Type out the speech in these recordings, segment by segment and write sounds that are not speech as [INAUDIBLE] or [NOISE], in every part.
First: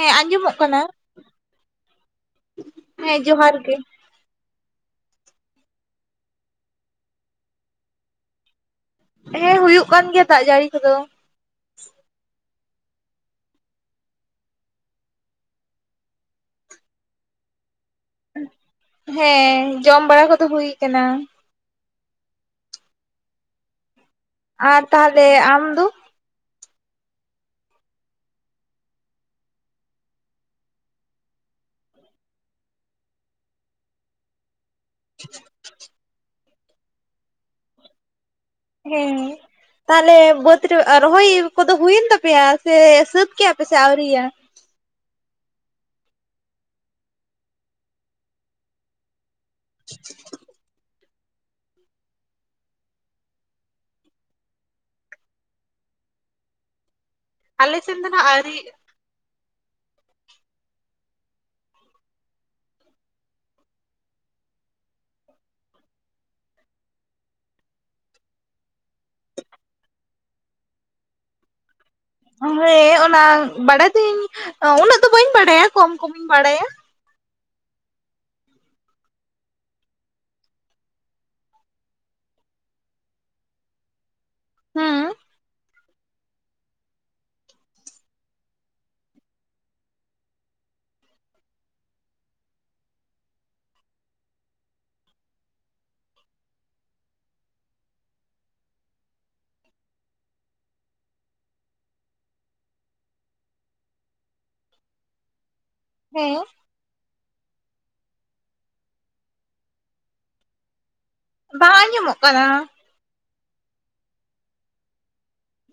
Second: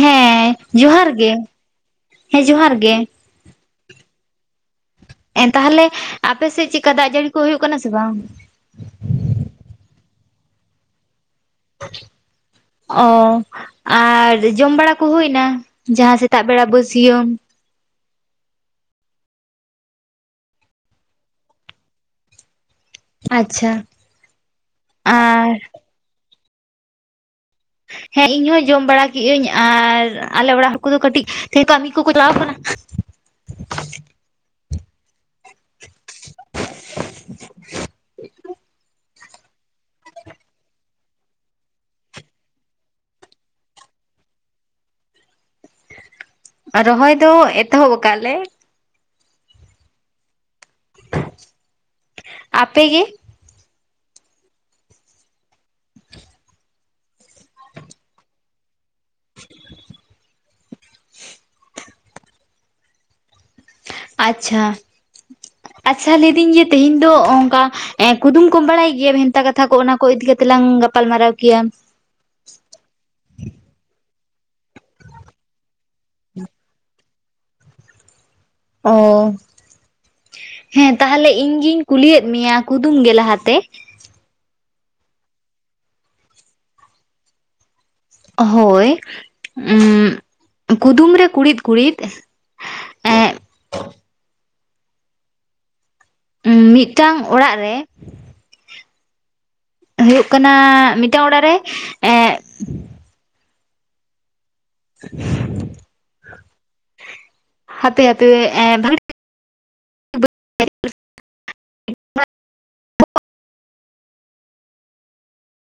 ᱦᱮᱸ ᱟᱸᱡᱚᱢᱚᱜ ᱠᱟᱱᱟ ᱡᱚᱦᱟᱨ ᱜᱮ, ᱦᱮᱸ ᱡᱚᱦᱟᱨ ᱜᱮ᱾ ᱦᱮᱸ ᱡᱚᱦᱟᱨ ᱜᱮ᱾ ᱛᱟᱦᱚᱞᱮ ᱟᱯᱮ ᱥᱮᱫ ᱪᱮᱫᱠᱟ ᱫᱟᱜ ᱡᱟᱹᱲᱤ ᱠᱚ ᱦᱩᱭᱩᱜ ᱠᱟᱱᱟ ᱥᱮ ᱵᱟᱝ? ᱦᱮᱸ ᱦᱩᱭᱩᱜ ᱠᱟᱱ ᱜᱮᱭᱟ ᱫᱟᱜ ᱡᱟᱹᱲᱤ ᱠᱚᱫᱚ ᱾ [INAUDIBLE] ᱚ ᱟᱨ ᱡᱚᱢ ᱵᱟᱲᱟ ᱠᱩ ᱦᱩᱭ ᱮᱱᱟ, ᱡᱟᱦᱟᱸ ᱥᱮᱛᱟᱜ ᱵᱮᱲᱟ ᱵᱟᱹᱥᱭᱢ? ᱦᱮᱸ ᱡᱚᱢ ᱵᱟᱲᱟ ᱠᱚᱫᱚ ᱦᱩᱭ ᱠᱟᱱᱟ। ᱟᱪᱪᱷᱟ। ᱟᱨ ᱛᱟᱦᱚᱞᱮ ᱟᱨ ᱟᱢ ᱫᱚ? ᱦᱮᱸ ᱤᱧ ᱦᱚᱸ ᱡᱚᱢ ᱵᱟᱲᱟ ᱠᱮᱜᱟᱹᱧ ᱟᱨ ᱟᱞᱮ ᱚᱲᱟᱜ ᱦᱚᱲ ᱠᱚᱫᱚ ᱠᱟᱹᱴᱤᱡ ᱠᱟᱹᱢᱤ ᱠᱚᱠᱚ ᱪᱟᱞᱟᱣ ᱠᱟᱱᱟ। [UNINTELLIGIBLE] [UNINTELLIGIBLE] ᱦᱮᱸ। ᱛᱟᱦᱚᱞᱮ ᱵᱟᱹᱫᱽ ᱨᱮ, ᱨᱚᱦᱚᱭ ᱠᱚᱫᱚ ᱦᱩᱭᱮᱱ ᱛᱟᱯᱮᱭᱟ ᱥᱮ ᱥᱟᱹᱛ ᱠᱮᱭᱟ ᱯᱮ ᱥᱮ ᱟᱣᱨᱤᱭᱟ? ᱨᱚᱦᱚᱭ ᱫᱚ ᱮᱛᱚᱦᱚᱵ ᱠᱟᱜ ᱟᱞᱮ᱾ [INAUDIBLE] ᱟᱯᱮ ᱜᱮ? ᱟᱞᱮ ᱥᱮᱫ ᱫᱚ ᱱᱟᱦᱟᱜ ᱟᱣᱨᱤ᱾ [INAUDIBLE] ᱟᱪᱪᱷᱟ ᱟᱪᱪᱷᱟ, ᱞᱟᱹᱭᱫᱤᱧ ᱡᱮ ᱛᱮᱦᱮᱧ ᱫᱚ ᱚᱱᱠᱟᱼᱼ ᱠᱩᱫᱩᱢ ᱠᱚᱢ ᱵᱟᱲᱟᱭ ᱜᱮᱭᱟ, ᱵᱷᱮᱱᱛᱟ ᱠᱟᱛᱷᱟ ᱠᱚ ᱚᱱᱟ ᱠᱚ ᱤᱫᱤ ᱠᱟᱛᱮᱜ ᱞᱟᱝ ᱜᱟᱯᱟᱞ ᱢᱟᱨᱟᱨᱟᱣ ᱠᱮᱭᱟ᱾ ᱦᱮᱸ, ᱚᱱᱟ ᱵᱟᱲᱟᱭ ᱫᱩᱧ ᱩᱱᱟᱹᱜ ᱫᱚ ᱵᱟᱹᱧ ᱵᱟᱲᱟᱭᱟ ᱠᱚᱢ ᱠᱚᱢᱤᱧ ᱵᱟᱲᱟᱭᱟ᱾ ᱚᱼᱼ ᱦᱮᱸ, ᱛᱟᱦᱚᱞᱮ ᱤᱧ ᱜᱤᱧ ᱠᱩᱞᱤᱭᱮᱫ ᱢᱮᱭᱟ ᱠᱩᱫᱩᱢ ᱜᱮ ᱞᱟᱦᱟᱛᱮ᱾ ᱦᱮᱸ᱾ ᱦᱳᱭ ᱩ ᱠᱩᱫᱩᱢ ᱨᱮ ᱠᱩᱬᱤᱫ ᱠᱩᱬᱤᱫᱼᱼ ᱢᱤᱫᱴᱟᱝ ᱚᱲᱟᱜ ᱨᱮᱼᱼ ᱦᱩᱭᱩᱜ ᱠᱟᱱᱟ ᱢᱤᱫᱴᱟᱝ ᱚᱲᱟᱜ ᱨᱮ ᱮᱼᱼ [INAUDIBLE] ᱦᱮᱸ᱾ ᱦᱟᱯᱮ ᱦᱟᱯᱮᱼᱼ ᱵᱟᱝ ᱟᱸ ᱡᱚᱢᱚᱜ ᱠᱟᱱᱟ᱾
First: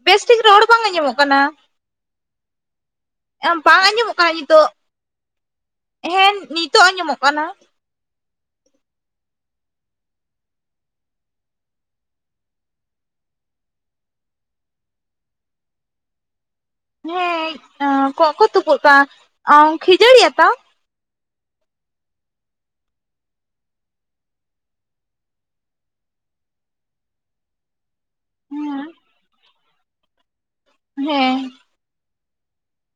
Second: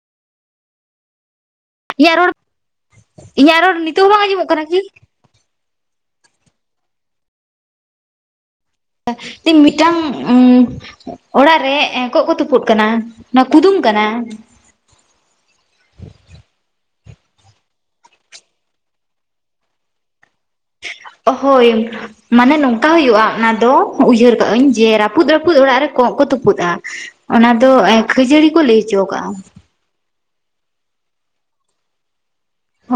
ᱵᱮᱥ ᱴᱷᱤᱠ ᱨᱚᱲ ᱵᱟᱝ ᱟᱸᱡᱚᱢᱚᱜ ᱠᱟᱱᱟ᱾ ᱤᱧᱟᱹᱜ ᱨᱚᱲ ᱤᱧᱟᱹᱜ ᱨᱚᱲ ᱱᱤᱛᱚᱜ ᱦᱚᱸ ᱵᱟᱝ ᱟᱸᱡᱚᱢᱚᱜ ᱠᱟᱱᱟ ᱠᱤ? ᱦᱮᱸ ᱱᱤᱛᱚᱜ ᱟᱸᱡᱚᱢᱚᱜ ᱠᱟᱱᱟ। [UNINTELLIGIBLE] ᱢᱤᱫᱴᱟᱝ ᱩᱼᱼ ᱚᱲᱟᱜ ᱨᱮ ᱠᱚᱜ ᱠᱚ ᱛᱩᱯᱩᱜ ᱠᱟᱱᱟ ᱚᱱᱟ, ᱠᱩᱫᱩᱢ ᱠᱟᱱᱟ ᱾ ᱦᱮᱸ ᱠᱚᱜ ᱠᱚ ᱛᱩᱯᱩᱜ ᱠᱟᱱᱟ ᱠᱷᱤᱡᱟᱹᱲᱤ ᱟᱛᱟ? ᱦᱳᱭ। ᱢᱟᱱᱮ ᱱᱚᱝᱠᱟ ᱦᱩᱭᱩᱜᱼᱟ ᱚᱱᱟ ᱫᱚ ᱩᱭᱦᱟᱹᱨ ᱠᱟᱜ ᱟᱹᱧ ᱡᱮ ᱨᱟᱹᱯᱩᱫ ᱨᱟᱹᱯᱩᱫ ᱚᱲᱟᱜ ᱨᱮ ᱠᱚᱜ ᱠᱚ ᱛᱩᱯᱩᱫᱼᱟ। ᱚᱱᱟ ᱫᱚ ᱠᱷᱟᱹᱡᱟᱹᱲᱤ ᱠᱚ ᱞᱟᱹᱭ ᱦᱮᱸ ᱦᱚᱪᱚ ᱟᱠᱟᱜᱼᱟ। ᱦᱮᱸ।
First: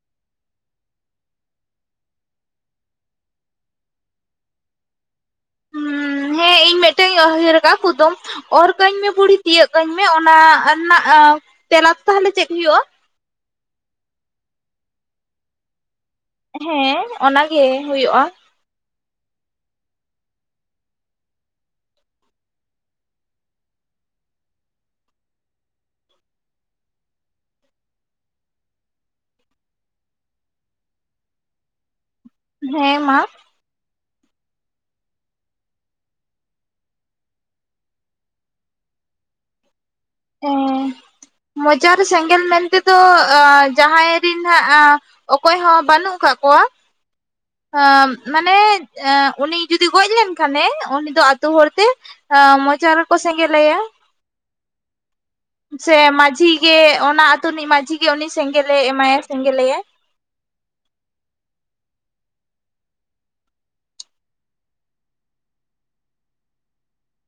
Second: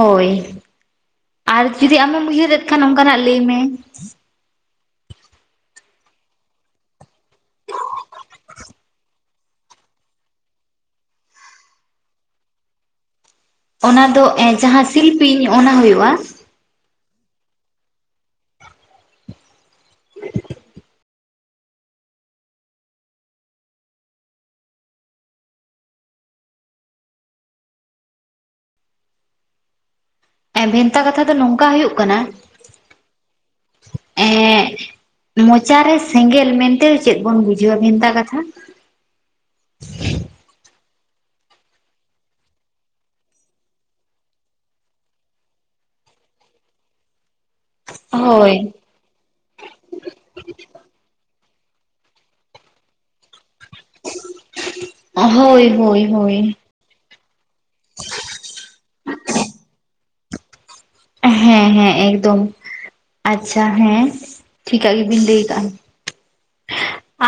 ᱦᱳᱭ ᱟᱨ ᱡᱩᱫᱤ ᱟᱢᱮᱢ ᱩᱭᱦᱟᱹᱨᱮᱫ ᱠᱷᱟᱱ ᱚᱱᱠᱟ ᱱᱟᱜ ᱞᱟᱹᱭᱢᱮ। ᱦᱮᱸ ᱤᱧ ᱢᱤᱫᱴᱟᱝ ᱤᱧ ᱩᱭᱦᱟᱹᱨ ᱟᱠᱟᱫᱼᱟ ᱠᱩᱫᱩᱢ। ᱚᱨ ᱠᱟᱹᱧ ᱢᱮ ᱵᱩᱲᱦᱤ ᱛᱤᱭᱟᱹᱜ ᱠᱟᱹᱧ ᱢᱮ ᱚᱱᱟ ᱨᱮᱱᱟᱜ ᱛᱮᱞᱟ ᱫᱚ ᱛᱟᱦᱚᱞᱮ ᱪᱮᱫ ᱦᱩᱭᱩᱜᱼᱟ? ᱚᱱᱟ ᱫᱚ ᱮ ᱡᱟᱦᱟᱸ ᱥᱤᱞᱯᱤᱧ ᱚᱱᱟ ᱦᱩᱭᱩᱜ-ᱟ᱾ ᱦᱮᱸ ᱚᱱᱟ ᱜᱮ ᱦᱩᱭᱩᱜ-ᱟ᱾ [INAUDIBLE] ᱮ ᱵᱷᱮᱱᱛᱟ ᱠᱟᱛᱷᱟ ᱫᱚ ᱱᱚᱝᱠᱟ ᱦᱩᱭᱩᱜ ᱠᱟᱱᱟ ᱦᱮᱸ ᱢᱟ ᱮᱸ ᱢᱚᱪᱟᱨᱮ ᱥᱮᱸᱜᱮᱞ ᱢᱮᱱᱛᱮ ᱪᱮᱫ ᱵᱚᱱ ᱵᱩᱡᱷᱟᱹᱣᱟ ᱵᱷᱮᱱᱛᱟ ᱠᱟᱛᱷᱟ? ᱮ ᱢᱚᱪᱟᱨ ᱥᱮᱸᱜᱮᱞ ᱢᱮᱱ ᱛᱮᱫᱚ ᱡᱟᱦᱟᱸᱭ ᱨᱤᱱ ᱦᱟᱸᱜ ᱚᱠᱚᱭ ᱦᱚᱸ ᱵᱟᱹᱱᱩᱜ ᱠᱟᱜ ᱠᱚᱣᱟ ᱮᱸ ᱦᱳᱭ ᱢᱟᱱᱮ ᱮᱸ ᱩᱱᱤ ᱡᱩᱫᱤ ᱜᱚᱡ ᱞᱮᱱᱠᱷᱟᱱᱮ ᱩᱱᱤ ᱫᱚ ᱟᱛᱳ ᱦᱚᱲᱛᱮ ᱢᱚᱪ ᱨᱮ ᱠᱚ ᱥᱮᱸᱜᱮᱞᱟᱭᱟ ᱦᱳᱭ ᱥᱮ ᱦᱳᱭ ᱢᱟᱹᱡᱷᱤ ᱦᱳᱭ ᱜᱮ ᱚᱱᱟ ᱟ ᱛᱩ ᱨᱤᱱᱤᱡ ᱢᱟᱺᱡᱷᱤ ᱜᱮ ᱩᱱᱤ ᱥᱮᱸᱜᱮᱞ ᱮᱢᱟᱭᱟ ᱥᱮᱸᱜᱮᱞᱮᱟᱭ ᱦᱮᱸ ᱦᱮᱸ ᱮᱠᱫᱚᱢ ᱟᱪᱪᱷᱟ ᱦᱮᱸ ᱴᱷᱤᱠᱟᱜ ᱜᱮᱵᱤᱱ ᱞᱟᱹᱭ ᱠᱟᱜ-ᱟ᱾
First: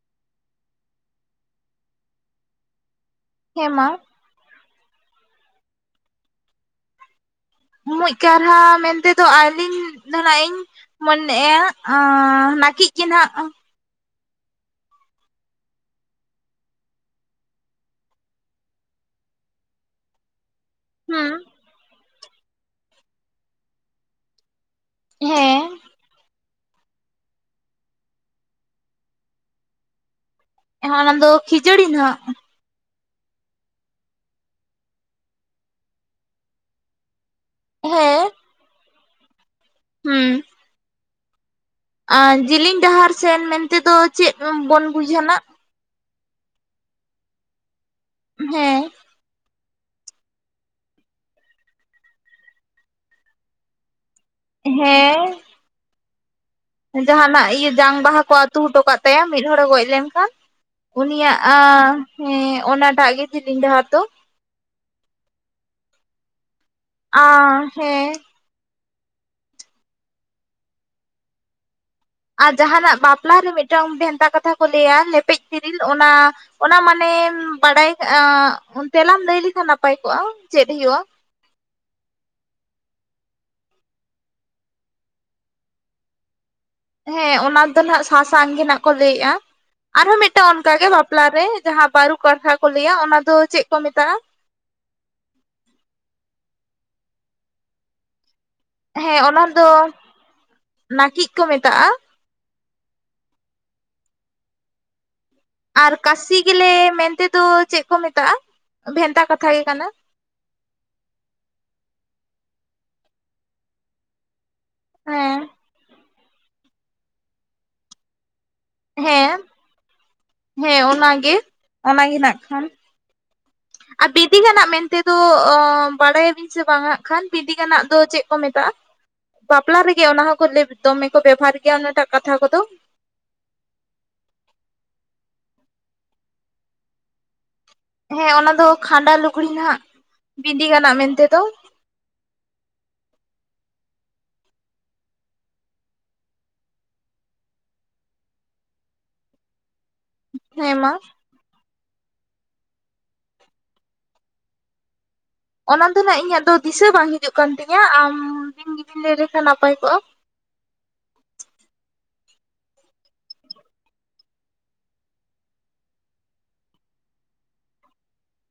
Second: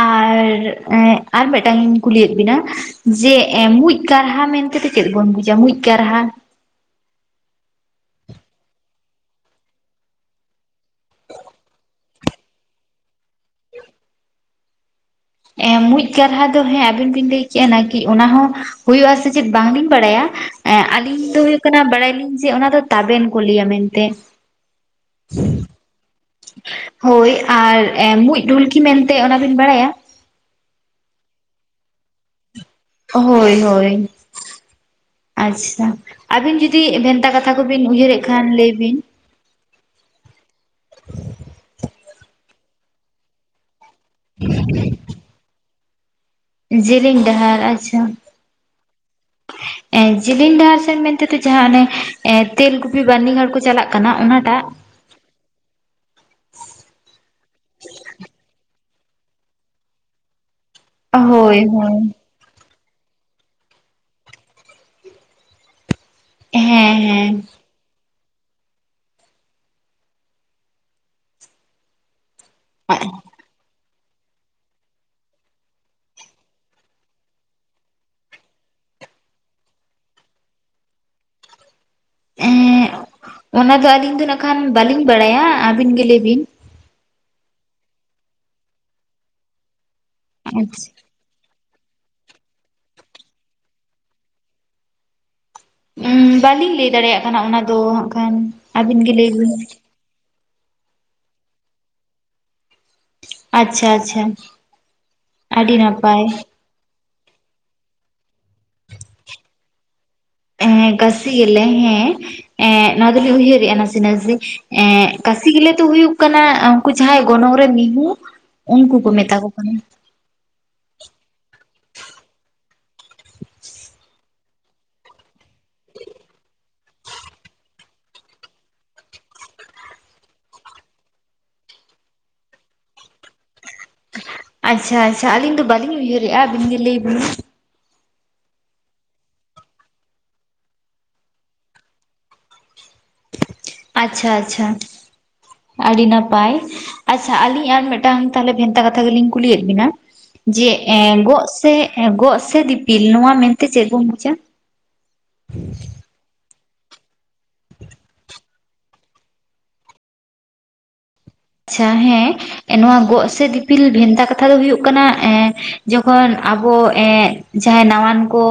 ᱟᱨ ᱟᱨ ᱢᱤᱫᱴᱟᱝᱤᱧ ᱠᱩᱞᱤᱭᱮᱫ ᱵᱤᱱᱟ? ᱡᱮ ᱦᱮᱸ ᱢᱟ ᱢᱩᱡ ᱠᱟᱨᱦᱟ ᱢᱮᱱᱛᱮ ᱫᱚ ᱪᱮᱫ ᱵᱚᱱ ᱵᱩᱡᱟ? ᱢᱩᱡ ᱠᱟᱨᱦᱟ, ᱢᱩᱡ ᱠᱟᱨᱦᱟ ᱢᱮᱱᱛᱮ ᱫᱚ ᱟᱹᱞᱤᱧ ᱫᱚ ᱱᱟᱜ ᱤᱧ ᱢᱚᱱᱮ-ᱟ ᱟᱸ ᱱᱟᱹᱠᱤᱡ ᱜᱮ ᱱᱟᱦᱜ᱾ ᱮ ᱢᱩᱡ ᱠᱟᱨᱦᱟ ᱫᱚ ᱦᱮᱸ ᱟᱵᱤᱱ ᱵᱤᱱ ᱞᱮᱭ ᱠᱮᱜ-ᱟ ᱱᱟᱠᱤᱡ ᱚᱱᱟ ᱦᱚᱸ ᱦᱩᱭᱩᱜ ᱟᱥᱮ ᱪᱮᱫ ᱵᱟᱝ ᱞᱤᱧ ᱵᱟᱲᱟᱭᱟ ᱮ ᱟᱞᱤᱧ ᱦᱩᱸ ᱫᱚ ᱦᱩᱭᱩᱜ ᱠᱟᱱᱟ ᱵᱟᱲᱟᱭᱞᱤᱧ ᱡᱮ ᱚᱱᱟ ᱫᱚ ᱛᱟᱵᱮᱱ ᱠᱚ ᱞᱟᱹᱭᱟ ᱢᱮᱱᱛᱮ᱾ ᱦᱮᱸ ᱦᱳᱭ ᱟᱨ ᱢᱩᱸᱡ ᱰᱷᱩᱞᱠᱤ ᱢᱮᱱᱛᱮ ᱚᱱᱟᱵᱤᱱ ᱵᱟᱲᱟᱭᱟ? ᱦᱮ ᱚᱱᱟ ᱫᱚ ᱠᱷᱤᱡᱟᱹᱲᱤ ᱦᱟᱜ᱾ ᱦᱳᱭ ᱦᱳᱭ ᱟᱪᱪᱷᱟ ᱟᱹᱵᱤᱱ ᱡᱩᱫᱤ ᱵᱷᱮᱱᱛᱟ ᱠᱟᱛ ᱛᱷᱟ ᱠᱩᱵᱤᱱ ᱩᱭᱦᱟᱹᱨᱮᱜ ᱦᱮᱸ ᱠᱷᱟᱱ ᱞᱟᱹᱭ ᱵᱤᱱ ᱦᱩᱸ [INAUDIBLE] ᱟᱨ ᱡᱤᱞᱤᱧ ᱰᱟᱦᱟᱨ ᱥᱮᱱ ᱢᱮᱱᱛᱮ ᱫᱚ ᱪᱮᱫ ᱵᱚᱱ ᱵᱩᱡᱷ‌ᱟ ᱱᱟᱜ? ᱡᱤᱞᱤᱧ ᱰᱟᱦᱟᱨ ᱟᱪᱪᱷᱟ ᱦᱮᱸ ᱮᱸ ᱡᱤᱞᱤᱧ ᱰᱟᱦᱟᱨ ᱥᱮᱱ ᱢᱮᱱᱛᱮ ᱫᱚ ᱡᱟᱦᱟᱸ ᱚᱱᱮ ᱮᱸ ᱛᱮᱞᱠᱩᱯᱤ ᱵᱟᱹᱨᱱᱤ ᱜᱷᱟᱴ ᱠᱚ ᱪᱟᱞᱟᱜ ᱠᱟᱱᱟ ᱚᱱᱟᱴᱟᱜ, ᱦᱮᱸ ᱡᱟᱦᱱᱟᱜ ᱤᱭᱟᱹ ᱡᱟᱝ ᱵᱟᱦᱟ ᱠᱚ ᱟᱛᱩ ᱦᱚᱴᱚ ᱠᱟᱜ ᱛᱟᱭᱟ ᱢᱤᱫ ᱦᱚᱲᱮ ᱜᱚᱡ ᱞᱮᱱᱠᱷᱟᱱ᱾ ᱩᱱᱤᱭᱟᱜ ᱦᱳᱭ ᱦᱳᱭ ᱦᱮᱸ ᱚᱱᱟᱴᱟᱜ ᱜᱮ ᱡᱤᱞᱤᱧ ᱰᱟᱦᱟᱨ ᱫᱚ᱾ ᱦᱮᱸ ᱦᱮᱸ ᱟ ᱦᱮᱸ ᱟᱨ ᱡᱟᱦᱟᱱᱟᱜ ᱵᱟᱯᱞᱟ ᱨᱮ ᱢᱤᱫᱴᱟᱝ ᱵᱷᱮᱱᱛᱟ ᱠᱟᱛᱷᱟ ᱠᱚ ᱞᱟᱹᱭᱟ ᱞᱮᱯᱮᱡ ᱛᱤᱨᱤᱞ ᱚᱱᱟ ᱚᱱᱟ ᱢᱟᱱᱮᱢ ᱵᱟᱰᱟᱭ ᱚᱱ ᱛᱮᱞᱟᱢ ᱞᱟᱹᱭ ᱞᱮᱠᱷᱟᱱ ᱱᱟᱯᱟᱭ ᱠᱚᱜ-ᱟ ᱪᱮᱫ ᱦᱩᱭᱩᱜ-ᱟ? ᱮᱦᱮ ᱚᱱᱟ ᱫᱚ ᱟᱹᱞᱤᱧ ᱫᱚ ᱱᱟᱜ ᱠᱷᱟᱱ ᱵᱟᱞᱤᱧ ᱵᱟᱲᱟᱭᱟ, ᱟᱹᱵᱤᱱ ᱜᱮ ᱞᱟᱹᱭ ᱵᱤᱱ ᱦᱮᱸ ᱚᱱᱟ ᱫᱚ ᱱᱟᱜ ᱥᱟᱥᱟᱝ ᱜᱮ ᱱᱟᱜᱦ ᱠᱚ ᱞᱟᱹᱭᱮᱜ-ᱟ ᱟᱨᱦᱚᱸ ᱢᱤᱫᱴᱟᱝ ᱚᱱᱠᱟᱜ ᱜᱮ ᱟᱪᱪᱷᱟ ᱵᱟ ᱯᱞᱟ ᱨᱮ ᱡᱟᱦᱟᱸ ᱵᱟᱹᱨᱩ ᱠᱟᱲᱠᱷᱟ ᱠᱚ ᱞᱟᱹᱭᱟ ᱚᱱᱟ ᱫᱚ ᱪᱮᱫ ᱠᱚ ᱢᱮᱛᱟᱜ-ᱟ? ᱩ ᱵᱟᱹᱞᱤᱧ ᱞᱟᱹᱭ ᱫᱟᱲᱮᱭᱟᱜ ᱠᱟᱱᱟ ᱚᱱᱟ ᱫᱚ ᱦᱟᱸᱜ ᱠᱷᱟᱱ ᱟᱹᱵᱤᱱ ᱜᱮ ᱦᱮᱸ ᱞᱟᱹᱭ ᱚᱱᱟ ᱵᱤᱱ ᱫᱚ ᱱᱟᱹᱠᱤᱡ ᱠᱚ ᱢᱮᱛᱟᱜ-ᱟ᱾ ᱟᱪᱪᱷᱟ ᱟᱪᱪᱷᱟ ᱟᱹᱰᱤ ᱟᱨ ᱱᱟᱯᱟᱭ ᱠᱟᱥᱤ ᱜᱮᱞᱮ ᱢᱮᱱᱛᱮ ᱫᱚ ᱪᱮᱜ ᱠᱚ ᱢᱮᱛᱟᱜ-ᱟ? ᱵᱷᱮᱱᱛᱟ ᱠᱟᱛᱷᱟ ᱜᱮ ᱠᱟᱱᱟ ᱮ ᱠᱟᱥᱤ ᱜᱮᱞᱮ ᱦᱮᱸ ᱱᱣᱟ ᱫᱚ ᱞᱤᱧ ᱩᱭᱦᱟᱹᱨ ᱨᱮᱜ-ᱟ ᱱᱟᱥᱤ ᱱᱟᱥᱤ ᱮᱸ ᱦᱮᱸ ᱠᱟᱥᱤ ᱜᱮᱞᱮ ᱫᱚ ᱦᱩᱭᱩᱜ ᱠᱟᱱᱟ ᱩᱱᱠᱩ ᱡᱟᱦᱟᱸᱭ ᱜᱚᱱᱚᱝ ᱨᱮ ᱢᱤᱦᱩ ᱩᱱᱠᱩ ᱠᱚ ᱢᱮᱛᱟ ᱦᱮᱸ ᱠᱚ ᱠᱟᱱᱟ᱾ ᱦᱮᱸ ᱚᱱᱟᱜᱮ ᱚᱱᱟᱜᱮ ᱱᱟᱜᱠᱷᱟᱱ᱾ ᱟᱨ ᱵᱤᱫᱤᱜᱟᱱᱟᱜ ᱢᱮᱱᱛᱮ ᱫᱚ ᱚ ᱵᱟᱲᱟᱭ ᱟᱵᱤᱱ ᱥᱮ ᱵᱟᱝ ᱦᱟᱜ ᱠᱷᱟᱱ ᱵᱤᱫᱤᱜᱟᱱᱟᱜ ᱫᱚ ᱪᱮᱫ ᱠᱚ ᱢᱮᱛᱟᱜ-ᱟ? ᱵᱟᱯᱞᱟ ᱨᱮᱜᱮ ᱚᱱᱟ ᱦᱚᱸᱠᱚ ᱫᱮᱵ ᱫᱚᱢᱮ ᱠᱚ ᱵᱮᱵᱷᱟᱨ ᱜᱮᱭᱟ ᱚᱱᱟᱴᱟᱜ ᱠᱟᱛᱷᱟ ᱠᱚᱫᱚ᱾ ᱟᱪᱪᱷᱟ ᱟᱪᱪᱷᱟ ᱟᱹᱞᱤᱧ ᱫᱚ ᱵᱟᱹᱞᱤᱧ ᱩᱭᱦᱟᱹᱨᱮᱜᱼᱟ ᱟᱵᱤᱱ ᱜᱮ ᱞᱟᱹᱭ ᱵᱤᱱ ᱦᱮᱸ ᱚᱱᱟ ᱫᱚ ᱠᱷᱟᱸᱰᱟ ᱞᱩᱜᱽᱲᱤ ᱱᱟᱦᱜ ᱵᱤᱸᱫᱤ ᱜᱟᱱᱟᱜ ᱢᱮᱱᱛᱮ ᱫᱚ ᱟᱪᱪᱷᱟ ᱟᱪᱪᱷᱟ ᱟᱰᱤ ᱱᱟᱯᱟᱭ ᱟᱪᱪᱷᱟ ᱟᱹᱞᱤᱧ ᱟᱨ ᱢᱤᱫᱴᱟᱝ ᱛᱟᱦᱞᱮ ᱵᱷᱮᱱᱛᱟ ᱠᱟᱛᱷᱟ ᱜᱮᱞᱤᱧ ᱠᱩᱞᱤᱭᱮᱫ ᱵᱤᱱᱟ ᱡᱮ ᱦᱮᱸ ᱢᱟ ᱮᱸ ᱜᱚᱜ ᱥᱮ ᱮ ᱜᱚᱜ ᱥᱮ ᱫᱤᱯᱤᱞ ᱱᱚᱣᱟ ᱢᱮᱱᱛᱮ ᱪᱮᱫ ᱵᱚᱱ ᱵᱩᱡᱟ? ᱚᱱᱟ ᱫᱚ ᱱᱟᱦᱜ ᱤᱧᱟᱹᱜ ᱫᱚ ᱫᱤᱥᱟᱹ ᱵᱟᱝ ᱦᱤᱡᱩᱜ ᱠᱟᱱ ᱛᱤᱧᱟᱹ ᱟᱢ ᱵᱤᱱ ᱜᱮᱵᱤᱱ ᱞᱟᱹᱭ ᱞᱮᱠᱷᱟᱱ ᱱᱟᱯᱟᱭ ᱠᱚᱜᱼᱟ ᱪᱷᱟ ᱦᱮᱸ ᱮ ᱱᱚᱣᱟ ᱜᱚᱜ ᱥᱮ ᱫᱤᱯᱤᱞ ᱵᱷᱮᱱᱛᱟ ᱠᱟᱛᱷᱟ ᱫᱚ ᱦᱩᱭᱩᱜ ᱠᱟᱱᱟ ᱮᱸᱻ ᱡᱚᱠᱷᱚᱱ ᱟᱵᱚ ᱮᱸᱻ ᱡᱟᱸᱦᱟᱸᱭ ᱱᱟᱣᱟᱱ ᱠᱚ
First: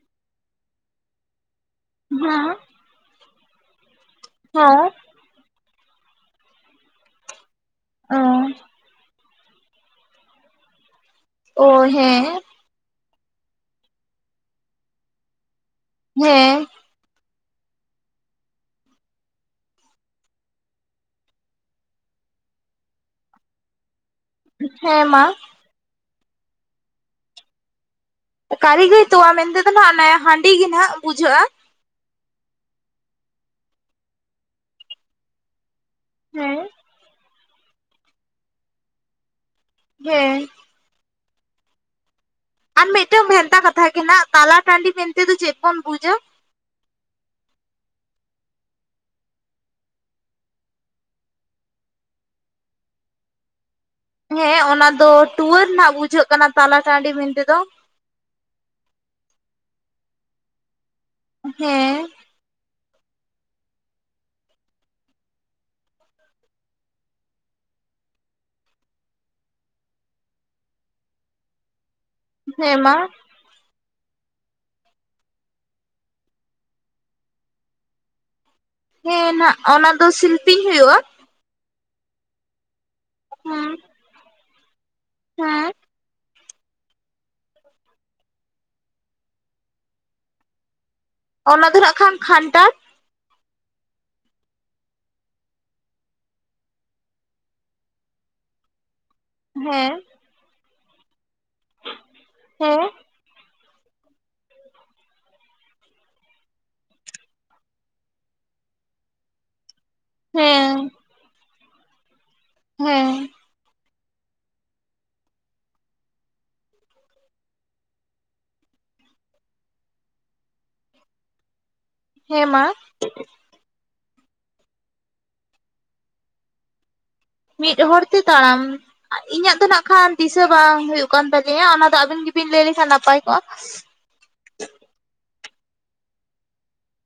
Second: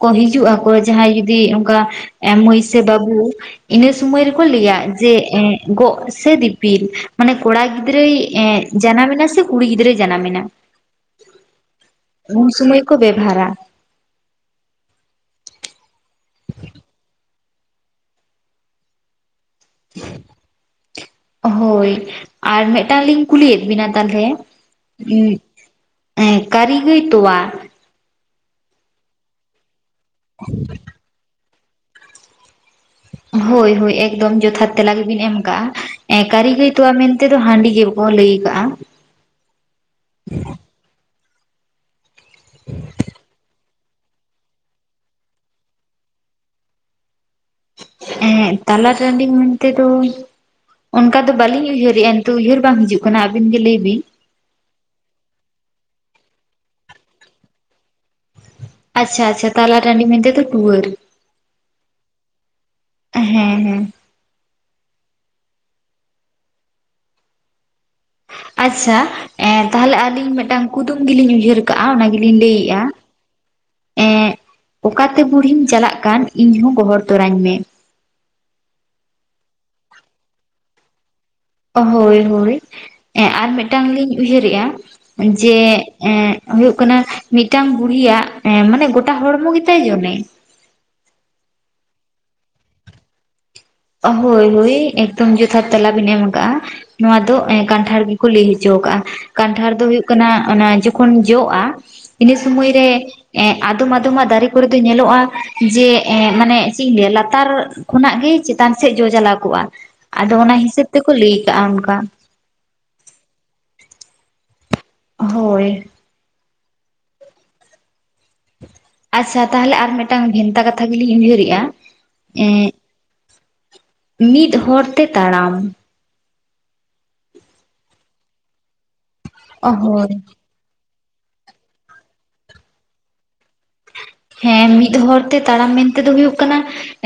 ᱠᱚ ᱦᱤᱡᱩᱜ ᱟᱠᱚ ᱡᱟᱸᱦᱟᱸᱭ ᱡᱩᱫᱤ ᱚᱱᱠᱟ ᱮ ᱢᱟᱹᱭ ᱥᱮ ᱵᱟᱹᱵᱩ ᱤᱱᱟᱹ ᱥᱩᱢᱚᱭ ᱨᱮᱠᱚ ᱞᱟᱹᱭᱟ ᱦᱮᱸ ᱡᱮ ᱮᱜ ᱜᱚᱜ ᱥᱮ ᱫᱤᱯᱤᱞ ᱢᱟᱱᱮ ᱠᱚᱲᱟ ᱜᱤᱫᱽᱨᱟᱹᱭ ᱦᱮᱸ ᱮᱜ ᱡᱟᱱᱟᱢ ᱮᱱᱟ ᱥᱮ ᱠᱩᱲᱤ ᱜᱤᱫᱽᱨᱟᱹ ᱡᱟᱱᱟᱢ ᱮᱱᱟ ᱚ ᱦᱮᱸ ᱩᱱ ᱥᱩᱢᱟᱹᱭ ᱠᱚ ᱵᱮᱵᱷᱟᱨᱟ ᱦᱮᱸ ᱦᱳᱭ ᱟᱨ ᱢᱤᱫᱴᱟᱝ ᱞᱤᱧ ᱠᱩᱞᱤᱭᱮᱫ ᱵᱤᱱᱟ ᱛᱟᱞᱦᱮ ᱦᱮᱸ ᱢᱟ ᱠᱟᱨᱤ ᱜᱟᱹᱭ ᱛᱚᱣᱟ ᱠᱟᱨᱤ ᱜᱟᱹᱭ ᱛᱚᱣᱟ ᱢᱮᱱᱛᱮᱫᱚ ᱱᱟᱸᱜ ᱚᱱᱮ ᱦᱟᱺᱰᱤ ᱜᱤ ᱱᱟᱦᱜ ᱵᱩᱡᱷᱟᱹᱜ-ᱟ᱾ ᱦᱳᱭ ᱦᱳᱭ ᱮᱠᱫᱚᱢ ᱡᱚᱛᱷᱟᱛ ᱛᱮᱞᱟ ᱜᱮᱵᱤᱱ ᱮᱢ ᱠᱟᱜ-ᱟ ᱦᱮᱸ ᱠᱟᱹᱨᱤᱜᱟᱹᱭ ᱛᱚᱣᱟ ᱢᱮᱱ ᱛᱮ ᱫᱚ ᱦᱟᱺᱰᱤ ᱜᱮ ᱠᱚ ᱞᱟᱹᱭ ᱠᱟᱜ-ᱟ ᱦᱮᱸ ᱦ [UNINTELLIGIBLE] ᱟᱨ ᱢᱤᱫᱴᱟᱝ ᱵᱷᱮᱱᱛᱟ ᱠᱟᱛᱷᱟ ᱜᱮ ᱱᱟᱦᱜ ᱛᱟᱞᱟ ᱴᱟᱺᱰᱤ ᱢᱮᱱᱛᱮᱫᱚ ᱪᱮᱫ ᱵᱚᱱ ᱵᱩᱡᱟ? ᱮᱸᱜ ᱛᱟᱞᱟ ᱴᱟᱺᱰᱤ ᱢᱮᱱᱛᱮᱫᱚᱧ ᱚᱱᱠᱟ ᱫᱚ ᱵᱟᱞᱤᱧ ᱩᱭᱦᱟᱹᱨᱮᱜ-ᱟ ᱱᱤᱛᱩ ᱩᱭᱦᱟᱹᱨ ᱵᱟᱝ ᱦᱤᱡᱩᱜ ᱠᱟᱱᱟ ᱟᱹᱵᱤᱱ ᱜᱮ ᱞᱟᱹᱭ ᱵᱤᱱ ᱦᱮᱸ ᱚᱱᱟ ᱫᱚ ᱴᱩᱣᱟᱹᱨ ᱱᱟᱦᱜ ᱵᱩᱡᱷᱟᱹᱜ ᱠᱟᱱᱟ ᱛᱟᱞᱟ ᱴᱟᱺᱰᱤ ᱢᱮᱱᱛᱮᱫᱚ ᱟᱪᱪᱷᱟ ᱟᱪᱪᱷᱟ ᱛᱟᱞᱟ ᱴᱟᱸᱰᱤ ᱢᱮᱱᱛᱮᱫᱚ ᱴᱩᱣᱟᱹᱨ ᱦᱮᱸ ᱦᱮᱸ ᱦᱮᱸ ᱟᱪᱪᱷᱟ ᱮᱸ ᱛᱟᱦᱞᱮ ᱟᱹᱞᱤᱧ ᱢᱤᱫᱴᱟᱝ ᱠᱩᱫᱩᱢ ᱜᱮᱞᱤᱧ ᱩᱭᱦᱟᱹᱨ ᱠᱟᱜᱼᱟ ᱚᱱᱟ ᱜᱮᱞᱤᱧ ᱦᱮᱸ ᱞᱟᱹᱭᱮᱜ-ᱟ ᱢᱟ ᱮᱜ ᱚᱠᱟᱛᱮ ᱵᱩᱲᱦᱤᱢ ᱪᱟᱞᱟᱜ ᱠᱟᱱ ᱤᱧ ᱦᱚᱸ ᱜᱚᱦᱚᱲ ᱛᱚᱨᱟᱧ ᱢᱮ ᱦᱮᱸ ᱱᱟᱦᱜ ᱚᱱᱟ ᱫᱚ ᱥᱤᱞᱯᱤᱧ ᱦᱩᱭᱩᱜᱼᱟ ᱦᱳᱭ ᱦᱳᱭ ᱮᱜ ᱟᱨ ᱦᱮᱸ ᱢᱤᱫᱴᱟᱝ ᱞᱤᱧ ᱩᱭᱦᱟᱹᱨᱮᱜ-ᱟ ᱡᱮ ᱦᱮᱸ ᱮᱜ ᱦᱩᱭᱩᱜ ᱠᱟᱱᱟ ᱢᱤᱫᱴᱟᱝ ᱵᱩᱲᱦᱤᱭᱟᱜ ᱢᱟᱱᱮ ᱜᱚᱴᱟ ᱦᱚᱲᱢᱚ ᱜᱮᱛᱟᱭ ᱡᱚᱱᱮ ᱚᱱᱟ ᱫᱚ ᱱᱟᱜ ᱠᱷᱟᱱ ᱠᱷᱟᱱᱴᱟᱲ ᱦᱳᱭ ᱦᱳᱭ ᱮᱠᱫᱚᱢ ᱡᱚᱛᱷᱟᱛ ᱛᱮᱞᱟ ᱵᱤᱱ ᱮᱢ ᱠᱟᱜ-ᱟ᱾ ᱱᱚᱣᱟ ᱫᱚ ᱠᱟᱱᱴᱷᱟᱲ ᱜᱮᱠᱩ ᱞᱟᱹᱭ ᱦᱚᱪᱚᱣ ᱠᱟᱜ-ᱟ ᱠᱟᱱᱴᱷᱟᱲ ᱫᱚ ᱦᱮᱸ ᱦᱩᱭᱩᱜ ᱠᱟᱱᱟ ᱚᱱᱟ ᱡᱚᱠᱷᱚᱱ ᱡᱚᱜ-ᱟ ᱤᱱᱟᱹ ᱥᱩᱢᱟᱹᱭ ᱦᱮᱸ ᱨᱮ ᱮᱜ ᱟᱫᱚᱢ ᱟᱫᱚᱢᱟᱜ ᱫᱟᱨᱮ ᱠᱚᱨᱮ ᱫᱚ ᱧᱮᱞᱚᱜ-ᱟ ᱡᱮ ᱮ ᱢᱟᱱᱮ ᱪᱮᱜ ᱤᱧ ᱞᱟᱹᱭᱟ ᱞᱟᱛᱟᱨ ᱠᱷᱚᱱᱟᱜ ᱜᱮ ᱪᱮᱛᱟᱱ ᱥᱮᱫ ᱡᱚ ᱪᱟᱞᱟᱣ ᱠᱚᱜ-ᱟ ᱟᱫᱚ ᱚᱱᱟ ᱦᱤᱥᱟᱹᱵ ᱦᱮᱸ ᱛᱮᱠᱚ ᱞᱟᱹᱭ ᱠᱟᱜ-ᱟ ᱚᱱᱠᱟ ᱦᱮᱸ ᱦᱳᱭ ᱟᱪᱪᱷᱟ ᱛᱟᱦᱞᱮ ᱟᱨ ᱢᱤᱫᱴᱟᱝ ᱵᱷᱮᱱᱛᱟ ᱠᱟᱛᱷᱟ ᱜᱮᱞᱤᱧ ᱩᱭᱦᱟᱹᱨᱮᱜ-ᱟ ᱦᱮᱸ ᱢᱟ ᱢᱤᱫ ᱦᱚᱨᱛᱮ ᱛᱟᱲᱟᱢ ᱢᱤᱫ ᱦᱚᱲ ᱛᱮ ᱛᱟᱲᱟᱢ ᱤᱧᱟᱹᱜ ᱫᱚ ᱱᱟᱦᱜ ᱠᱷᱟᱱ ᱦᱳᱭ ᱫᱤᱥᱟᱹ ᱵᱟᱝ ᱦᱩᱭᱩᱜ ᱠᱟᱱ ᱛᱟᱹᱞᱤᱧᱟ ᱚᱱᱟ ᱫᱚ ᱟᱵᱤᱱ ᱜᱤᱵᱤᱱ ᱞᱟᱹᱭ ᱞᱮᱠᱷᱟᱱ ᱱᱟᱯᱟᱭ ᱠᱚᱜ-ᱟ᱾ ᱦᱮᱸ ᱢᱤᱫ ᱦᱚᱲ ᱛᱮ ᱛᱟᱲᱟᱢ ᱢᱮᱱ ᱛᱮᱫᱚ ᱦᱩᱭᱩᱜ ᱠᱟᱱᱟ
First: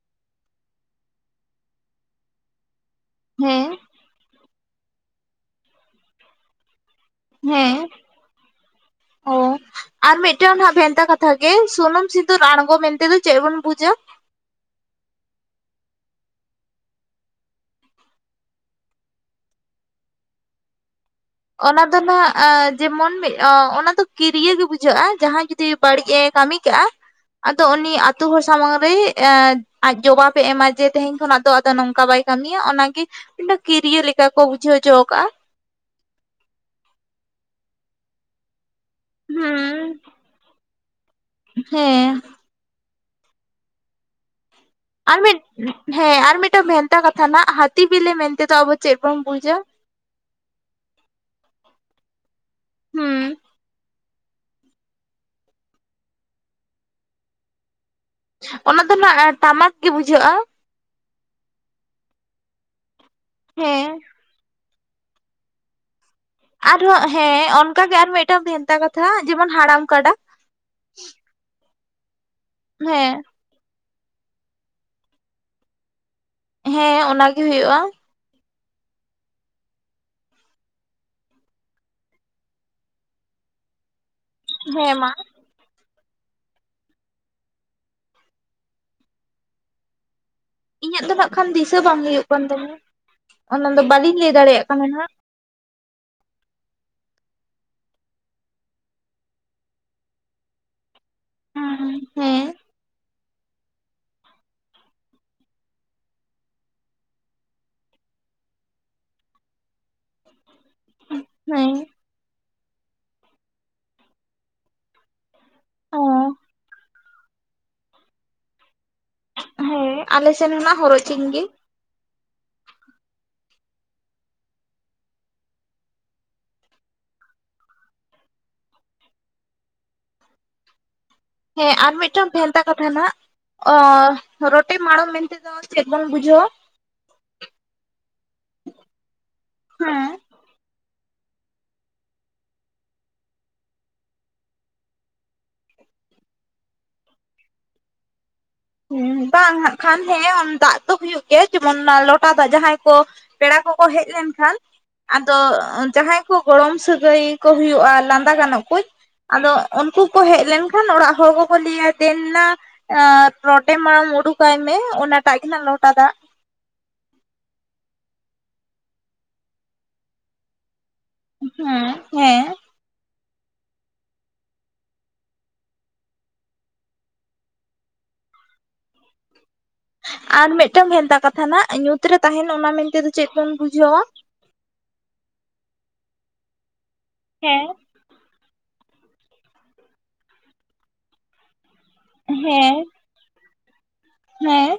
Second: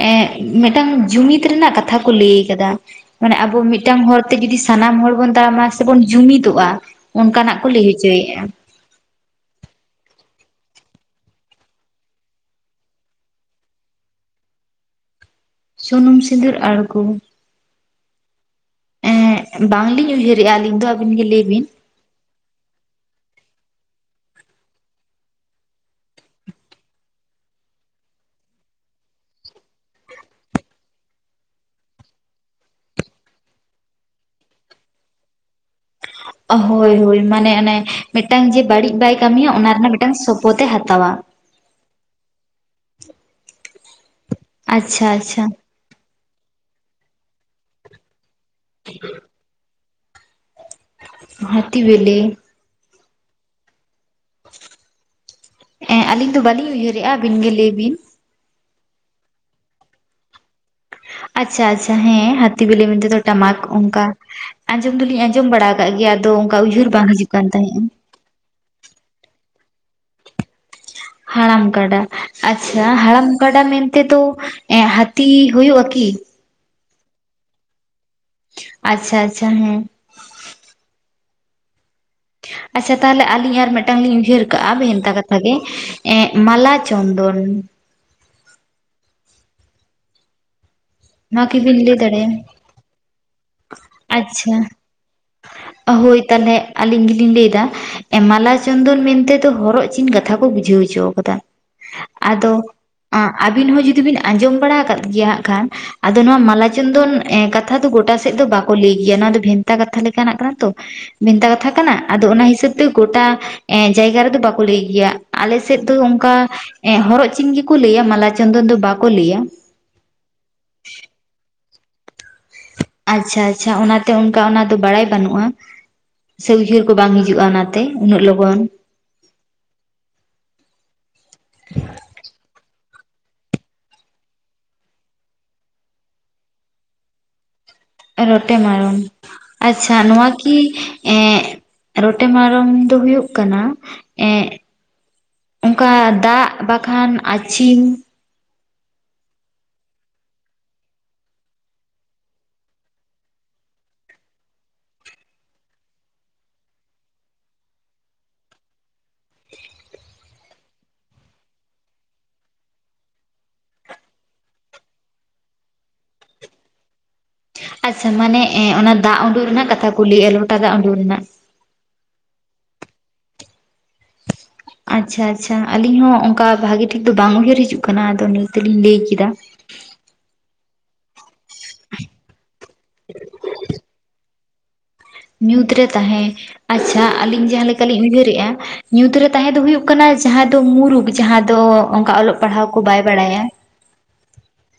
ᱮᱜ ᱢᱤᱫᱴᱟᱝ ᱡᱩᱢᱤᱫ ᱨᱮᱱᱟᱜ ᱠᱟᱛᱷᱟ ᱠᱚ ᱞᱟᱹᱭ ᱠᱟᱫᱟ ᱢᱟᱱᱮ ᱟᱵᱚ ᱦᱮᱸ ᱢᱤᱫᱴᱟᱱ ᱦᱚᱨᱛᱮ ᱡᱩᱫᱤ ᱥᱟᱱᱟᱢ ᱦᱚᱲ ᱵᱚᱱ ᱛᱟᱲᱟᱢᱟ ᱥᱮ ᱵᱚᱱ ᱡᱩᱢᱤᱫᱚᱜ-ᱟ ᱚᱱᱠᱟᱱᱟᱜ ᱠᱚ ᱞᱟᱹᱭ ᱦᱚᱪᱚᱭᱮᱜ-ᱟ ᱦᱮᱞᱳ ᱾ ᱟᱨ ᱢᱤᱫᱴᱟᱹᱱ ᱦᱟᱸᱜ ᱵᱷᱮᱱᱛᱟ ᱠᱟᱛᱷᱟ ᱜᱮ ᱥᱩᱱᱩᱢ ᱥᱤᱸᱫᱩᱨ ᱟᱬᱜᱚ ᱢᱮᱱ ᱛᱮᱫᱚ ᱪᱮᱫ ᱵᱚᱱ ᱵᱩᱡᱟ? ᱥᱩᱱᱩᱢ ᱥᱤᱸᱫᱩᱨ ᱟᱬᱜᱳ ᱮᱸ ᱵᱟᱝᱞᱤᱧ ᱩᱭᱦᱟᱹᱨᱮᱜᱼᱟ ᱟᱹᱞᱤᱧ ᱫᱚ ᱟᱵᱤᱱ ᱜᱮ ᱞᱟᱹᱭ ᱵᱤᱱ ᱾ ᱚᱱᱟ ᱫᱚ ᱱᱟᱸᱜ ᱡᱮᱢᱚᱱ ᱢᱤᱫ ᱚᱱᱟ ᱫᱚ ᱠᱤᱨᱭᱟᱹ ᱜᱮ ᱵᱩᱡᱷᱟᱹᱜᱼᱟ ᱡᱟᱦᱟᱸᱭ ᱡᱩᱫᱤ ᱵᱟᱹᱲᱤᱡ ᱮ ᱠᱟᱹᱢᱤ ᱠᱟᱜᱼᱟ ᱟᱫᱚ ᱩᱱᱤ ᱟᱛᱩ ᱦᱚᱲ ᱥᱟᱢᱟᱝ ᱨᱮ ᱟᱡ ᱡᱚᱵᱟᱵᱮ ᱮᱢᱟ ᱡᱮ ᱛᱮᱦᱮᱧ ᱠᱷᱚᱱᱟᱜ ᱫᱚ ᱟᱫᱚ ᱱᱚᱝᱠᱟ ᱵᱟᱭ ᱠᱟᱹᱢᱤᱭᱟ, ᱚᱱᱟᱜᱮ [UNINTELLIGIBLE] ᱠᱤᱨᱭᱟᱹ ᱞᱮᱠᱟ ᱠᱚ ᱵᱩᱡᱷᱟᱹᱣ ᱦᱚᱪᱚ ᱠᱟᱜᱼᱟ ᱾ ᱦᱳᱭ ᱦᱳᱭ ᱢᱟᱱᱮ ᱚᱱᱮ ᱢᱤᱫᱴᱟᱝ ᱡᱮ ᱵᱟᱹᱲᱤᱡ ᱵᱟᱭ ᱠᱟᱹᱢᱤᱭᱟ ᱚᱱᱟ ᱨᱮᱱᱟᱜ ᱦᱩᱸ ᱢᱤᱫᱴᱟᱝ ᱥᱚᱯᱚᱛ ᱮ ᱦᱟᱛᱟᱣᱟ ᱾ ᱦᱮᱸ ᱾ ᱟᱪᱪᱷᱟ ᱟᱨ ᱢᱤᱫ ᱟᱪᱪᱷᱟ ᱦᱮᱸ ᱟᱨ ᱢᱤᱫᱴᱟᱝ ᱵᱷᱮᱱᱛᱟ ᱠᱟᱛᱷᱟ ᱱᱟᱜ ᱦᱟᱹᱛᱤ ᱵᱤᱞᱤ ᱢᱮᱱᱛᱮ ᱫᱚ ᱟᱵᱚ ᱪᱮᱫ ᱵᱚᱱ ᱵᱩᱡᱟ? ᱦᱟᱛᱤ ᱵᱮᱞᱮ? ᱦᱩᱸ ᱾ ᱮᱸ ᱟᱹᱞᱤᱧ ᱫᱚ ᱵᱟᱹᱞᱤᱧ ᱩᱭᱦᱟᱹᱨᱮᱜᱼᱟ, ᱟᱹᱵᱤᱱ ᱜᱮ ᱞᱟᱹᱭ ᱵᱤᱱ ᱾ ᱚᱱᱟ ᱫᱚ ᱱᱟᱜ ᱴᱟᱢᱟᱠ ᱜᱮ ᱵᱩᱡᱷᱟᱹᱜᱼᱟ ᱾ ᱟᱪᱪᱷᱟ ᱟᱪᱪᱷᱟ ᱦᱮᱸ ᱦᱟᱹᱛᱤ ᱵᱤᱞᱤ ᱢᱮᱱᱛᱮ ᱫᱚ ᱴᱟᱢᱟᱠ ᱦᱮᱸ ᱚᱱᱠᱟ ᱟᱸᱡᱚᱢ ᱫᱚᱞᱤᱧ ᱟᱸᱡᱚᱢ ᱵᱟᱲᱟᱣ ᱠᱟᱜ ᱜᱮᱭᱟ ᱟᱫᱚ ᱚᱱᱠᱟ ᱩᱭᱦᱟᱹᱨ ᱟᱨᱦᱚᱸ ᱵᱟᱝ ᱦᱤᱡᱩᱜ ᱠᱟᱱ ᱦᱮᱸ ᱛᱟᱦᱮᱸᱫᱼᱟ ᱚᱱᱠᱟᱜᱮ ᱾ ᱟᱨ ᱢᱮᱫᱴᱟᱝ ᱵᱷᱮᱱᱛᱟ ᱠᱟᱛᱷᱟ ᱡᱮᱢᱚᱱ ᱦᱟᱲᱟᱢ ᱠᱟᱰᱟ ᱾ ᱦᱟᱲᱟᱢ ᱠᱟᱰᱟ ᱟᱪᱪᱷᱟ ᱦᱮᱸ ᱦᱟᱲᱟᱢ ᱜᱟᱰᱟ ᱢᱮᱱ ᱛᱮ ᱫᱚ ᱮᱸ ᱦᱟᱹᱛᱤ ᱦᱩᱭᱩᱜᱼᱟ ᱠᱤ? ᱦᱮᱸ ᱚᱱᱟ ᱜᱮ ᱦᱩᱭᱩᱜᱼᱟ ᱾ ᱟᱪᱪᱷᱟ ᱟᱪᱪᱷᱟ ᱦᱮᱸ ᱾ ᱟᱪᱪᱷᱟ ᱛᱟᱦᱚᱞᱮ ᱟᱹᱞᱤᱧ ᱟᱨ ᱢᱤᱫᱴᱟᱝ ᱞᱤᱧ ᱩᱭᱦᱟᱹᱨ ᱠᱟᱜᱼᱟ ᱦᱮᱸ ᱢᱟ ᱵᱷᱮᱱᱛᱟ ᱠᱟᱛ ᱛᱷᱟ ᱜᱮ ᱮᱸ ᱢᱟᱞᱟ ᱪᱚᱱᱫᱚᱱ ᱾ ᱤᱧᱟᱹᱜ ᱫᱚ ᱱᱟᱜ ᱱᱚᱣᱟ ᱠᱷᱟᱱ ᱫᱤᱥᱟᱹ ᱠᱤᱵᱤᱱ ᱞᱟᱹᱭ ᱵᱟᱝ ᱦᱩᱭᱩᱜ ᱫᱟᱲᱮᱭᱟᱜᱼᱟ ᱠᱟᱱ ᱛᱟᱞᱤᱧᱟ ᱾ ᱟᱪᱪᱷᱟ ᱦᱳᱭ ᱛᱟᱦᱚᱞᱮ ᱟᱹᱞᱤᱧ ᱜᱮᱞᱤᱧ ᱞᱟᱹᱭ ᱮᱫᱟ ᱾ ᱢᱟᱞᱟ ᱪᱚᱱᱫᱚᱱ ᱢᱮᱱᱛᱮᱫᱚ ᱦᱚᱨᱚᱜ ᱪᱤᱱ ᱠᱟᱛᱷᱟ ᱠᱚ ᱵᱩᱡᱷᱟᱹᱣ ᱦᱚᱪᱚ ᱠᱟᱫᱟ, ᱟᱫᱚ ᱦᱮᱸ ᱟᱹᱵᱤᱱ ᱦᱚᱸ ᱡᱩᱫᱤ ᱵᱤᱱ ᱟᱸᱡᱚᱢ ᱵᱟᱲᱟ ᱟᱠᱟᱫ ᱜᱮᱭᱟ ᱦᱟᱸᱜ ᱠᱷᱟᱱ ᱾ ᱟᱫᱚ ᱱᱚᱣᱟ ᱢᱟᱞᱟ ᱪᱚᱱᱫᱚᱱ ᱠᱟᱛᱷᱟ ᱫᱚ ᱜᱚᱴᱟ ᱥᱮᱫ ᱫᱚ ᱵᱟᱠᱚ ᱞᱟᱹᱭ ᱜᱮᱭᱟ ᱾ ᱱᱚᱣᱟ ᱫᱚ ᱵᱷᱮᱱᱛᱟ ᱠᱟᱛᱷᱟ ᱞᱮᱠᱟᱱᱟᱜ ᱠᱟᱱᱟ ᱛᱚ ᱵᱷᱮᱱᱛᱟ ᱦᱮᱸ ᱠᱟᱛᱷᱟ ᱠᱟᱱᱟ ᱟᱫᱚ ᱚᱱᱟ ᱦᱤᱥᱟᱹᱵ ᱛᱮ ᱜᱚᱴᱟ ᱡᱟᱭᱜᱟ ᱨᱮᱫᱚ ᱵᱟᱠᱚ ᱞᱟᱹᱭ ᱜᱮᱭᱟ ᱟᱞᱮ ᱥᱮᱫ ᱫᱚ ᱚ ᱚᱱᱠᱟ ᱮᱸᱜ ᱦᱚᱨᱚᱜ ᱪᱤᱱ ᱜᱮᱠᱚ ᱞᱟᱹᱭᱟ ᱢᱟᱞᱟ ᱪᱚᱱᱫᱚᱱ ᱫᱚ ᱵᱟᱠᱚ ᱞᱟᱹᱭᱟ ᱾ ᱦᱮᱸ ᱟᱞᱮ ᱥᱮᱱ ᱦᱚᱸᱱᱟᱜ ᱦᱚᱨᱚᱜ ᱪᱤᱱ ᱜᱮ ᱾ ᱟᱪᱪᱷᱟ ᱟᱪᱪᱷᱟ ᱚᱱᱟᱛᱮ ᱚᱱᱠᱟ ᱚᱱᱟ ᱫᱚ ᱵᱟᱲᱟᱭ ᱵᱟᱹᱱᱩᱜᱼᱟ ᱾ ᱥᱮ ᱩᱭᱦᱟᱹᱨ ᱠᱚ ᱵᱟᱝ ᱦᱤᱡᱩᱜᱼᱟ ᱚᱱᱟᱛᱮ ᱩᱱᱟᱹᱜ ᱞᱚᱜᱚᱱ ᱾ ᱦᱮᱸ ᱟᱨ ᱢᱤᱫᱴᱟᱝ ᱵᱷᱮᱱᱛᱟ ᱠᱟᱛᱷᱟ ᱱᱟᱜ ᱚᱻ ᱨᱚᱴᱨ ᱢᱟᱲᱚᱢ ᱢᱮᱱ ᱛᱮᱫᱚ ᱪᱮᱫ ᱵᱚᱱ ᱵᱩᱡᱷᱟᱹᱣᱟ? ᱨᱚᱴᱮ ᱢᱟᱲᱚᱢ ᱟᱪᱪᱷᱟ ᱦᱮᱸ ᱱᱚᱣᱟ ᱠᱤ ᱮᱸᱜ ᱨᱚᱴᱮ ᱢᱟᱲᱚᱢ ᱫᱚ ᱦᱩᱭᱩᱜ ᱠᱟᱱᱟ ᱮᱸᱜ ᱚᱱᱠᱟ ᱫᱟᱜ ᱵᱟᱠᱷᱟᱱ ᱟᱹᱪᱷᱤᱢ ᱦᱩᱸ ᱵᱟᱝ ᱦᱟᱜ ᱠᱷᱟᱱ ᱦᱮᱸ ᱫᱟᱜ ᱫᱚ ᱦᱩᱭᱩᱜ ᱜᱮᱭᱟ, ᱡᱮᱢᱚᱱ ᱚᱱᱟ ᱞᱚᱴᱟ ᱫᱟᱜ ᱡᱟᱦᱟᱸᱭ ᱠᱚ ᱯᱮᱲᱟ ᱠᱚᱠᱚ ᱦᱮᱡ ᱞᱮᱱᱠᱷᱟᱱ ᱟᱫᱚ ᱡᱟᱦᱟᱸᱭ ᱠᱩ ᱜᱚᱲᱚᱢ ᱥᱟᱹᱜᱟᱹᱭ ᱠᱚ ᱦᱩᱭᱩᱜᱼᱟ ᱞᱟᱸᱫᱟ ᱜᱟᱱᱚᱜ ᱠᱩᱡ ᱟᱫᱚ ᱩᱱᱠᱩ ᱠᱚ ᱦᱮᱡ ᱞᱮᱱᱠᱷᱟᱱ ᱚᱲᱟᱜ ᱦᱚᱲ ᱠᱚᱠᱚ ᱞᱟᱹᱭᱟ ᱫᱮᱱ ᱱᱟ ᱨᱚᱴᱮ ᱢᱟᱲᱚᱢ ᱩᱰᱩᱠ ᱟᱭ ᱢᱮ ᱚᱱᱟ ᱴᱟᱜ ᱜᱮ ᱱᱟᱜ ᱞᱚᱴᱟ ᱫᱟᱜ ᱾ ᱟᱪᱪᱷᱟ ᱢᱟᱱᱮ ᱮᱸ ᱚᱱᱟ ᱫᱟᱜ ᱩᱰᱩᱠ ᱨᱮᱱᱟᱜ ᱠᱟᱛᱷᱟ ᱠᱩ ᱞᱟᱹᱭᱮᱫᱼᱟ ᱞᱚᱴᱟ ᱫᱟᱜ ᱩᱰᱩᱠ ᱨᱮᱱᱟᱜ ᱾ ᱦᱩᱸ ᱦᱮᱸ ᱾ ᱟᱪᱪᱷᱟ ᱟᱪᱪᱷᱟ ᱟᱞᱤᱧ ᱦᱚᱸ ᱚᱱᱠᱟ ᱵᱷᱟᱜᱤ ᱴᱷᱤᱠ ᱫᱚ ᱵᱟᱝ ᱩᱭᱦᱟᱹᱨ ᱦᱤᱡᱩᱜ ᱠᱟᱱᱟ ᱟᱫᱚ ᱱᱤᱭᱟᱹ ᱛᱮᱞᱤᱧ ᱞᱟᱹᱭ ᱠᱮᱫᱟ ᱾ ᱟᱨ ᱢᱤᱫᱴᱟᱝ ᱵᱷᱮᱱᱛᱟ ᱠᱟᱛᱷᱟ ᱱᱟᱜ, ᱧᱩᱛ ᱨᱮ ᱛᱟᱦᱮᱱ ᱚᱱᱟ ᱢᱮᱱ ᱛᱮᱫᱚ ᱪᱮᱫ ᱵᱚᱱ ᱵᱩᱡᱷᱟᱹᱣᱟ? ᱧᱩᱛ ᱨᱮ ᱛᱟᱦᱮᱸ ᱟᱪᱪᱷᱟ ᱟᱹᱞᱤᱧ ᱦᱮᱸ ᱡᱟᱦᱟᱸ ᱞᱮᱠᱟ ᱞᱤᱧ ᱩᱭᱦᱟᱹᱨᱮᱜᱼᱟ ᱧᱩᱛ ᱨᱮ ᱛᱟᱦᱮᱸ ᱫᱚ ᱦᱳᱜ ᱠᱟᱱᱟ ᱡᱟᱦᱟᱸ ᱫᱚ ᱢᱩᱨᱩᱠᱷ ᱡᱟᱦᱟᱸ ᱫᱚ ᱚᱱᱠᱟ ᱚᱞᱚᱜ ᱯᱟᱲᱦᱟᱣ ᱠᱚ ᱵᱟᱭ ᱵᱟᱲᱟᱭᱟ᱾ ᱦᱮᱸᱻ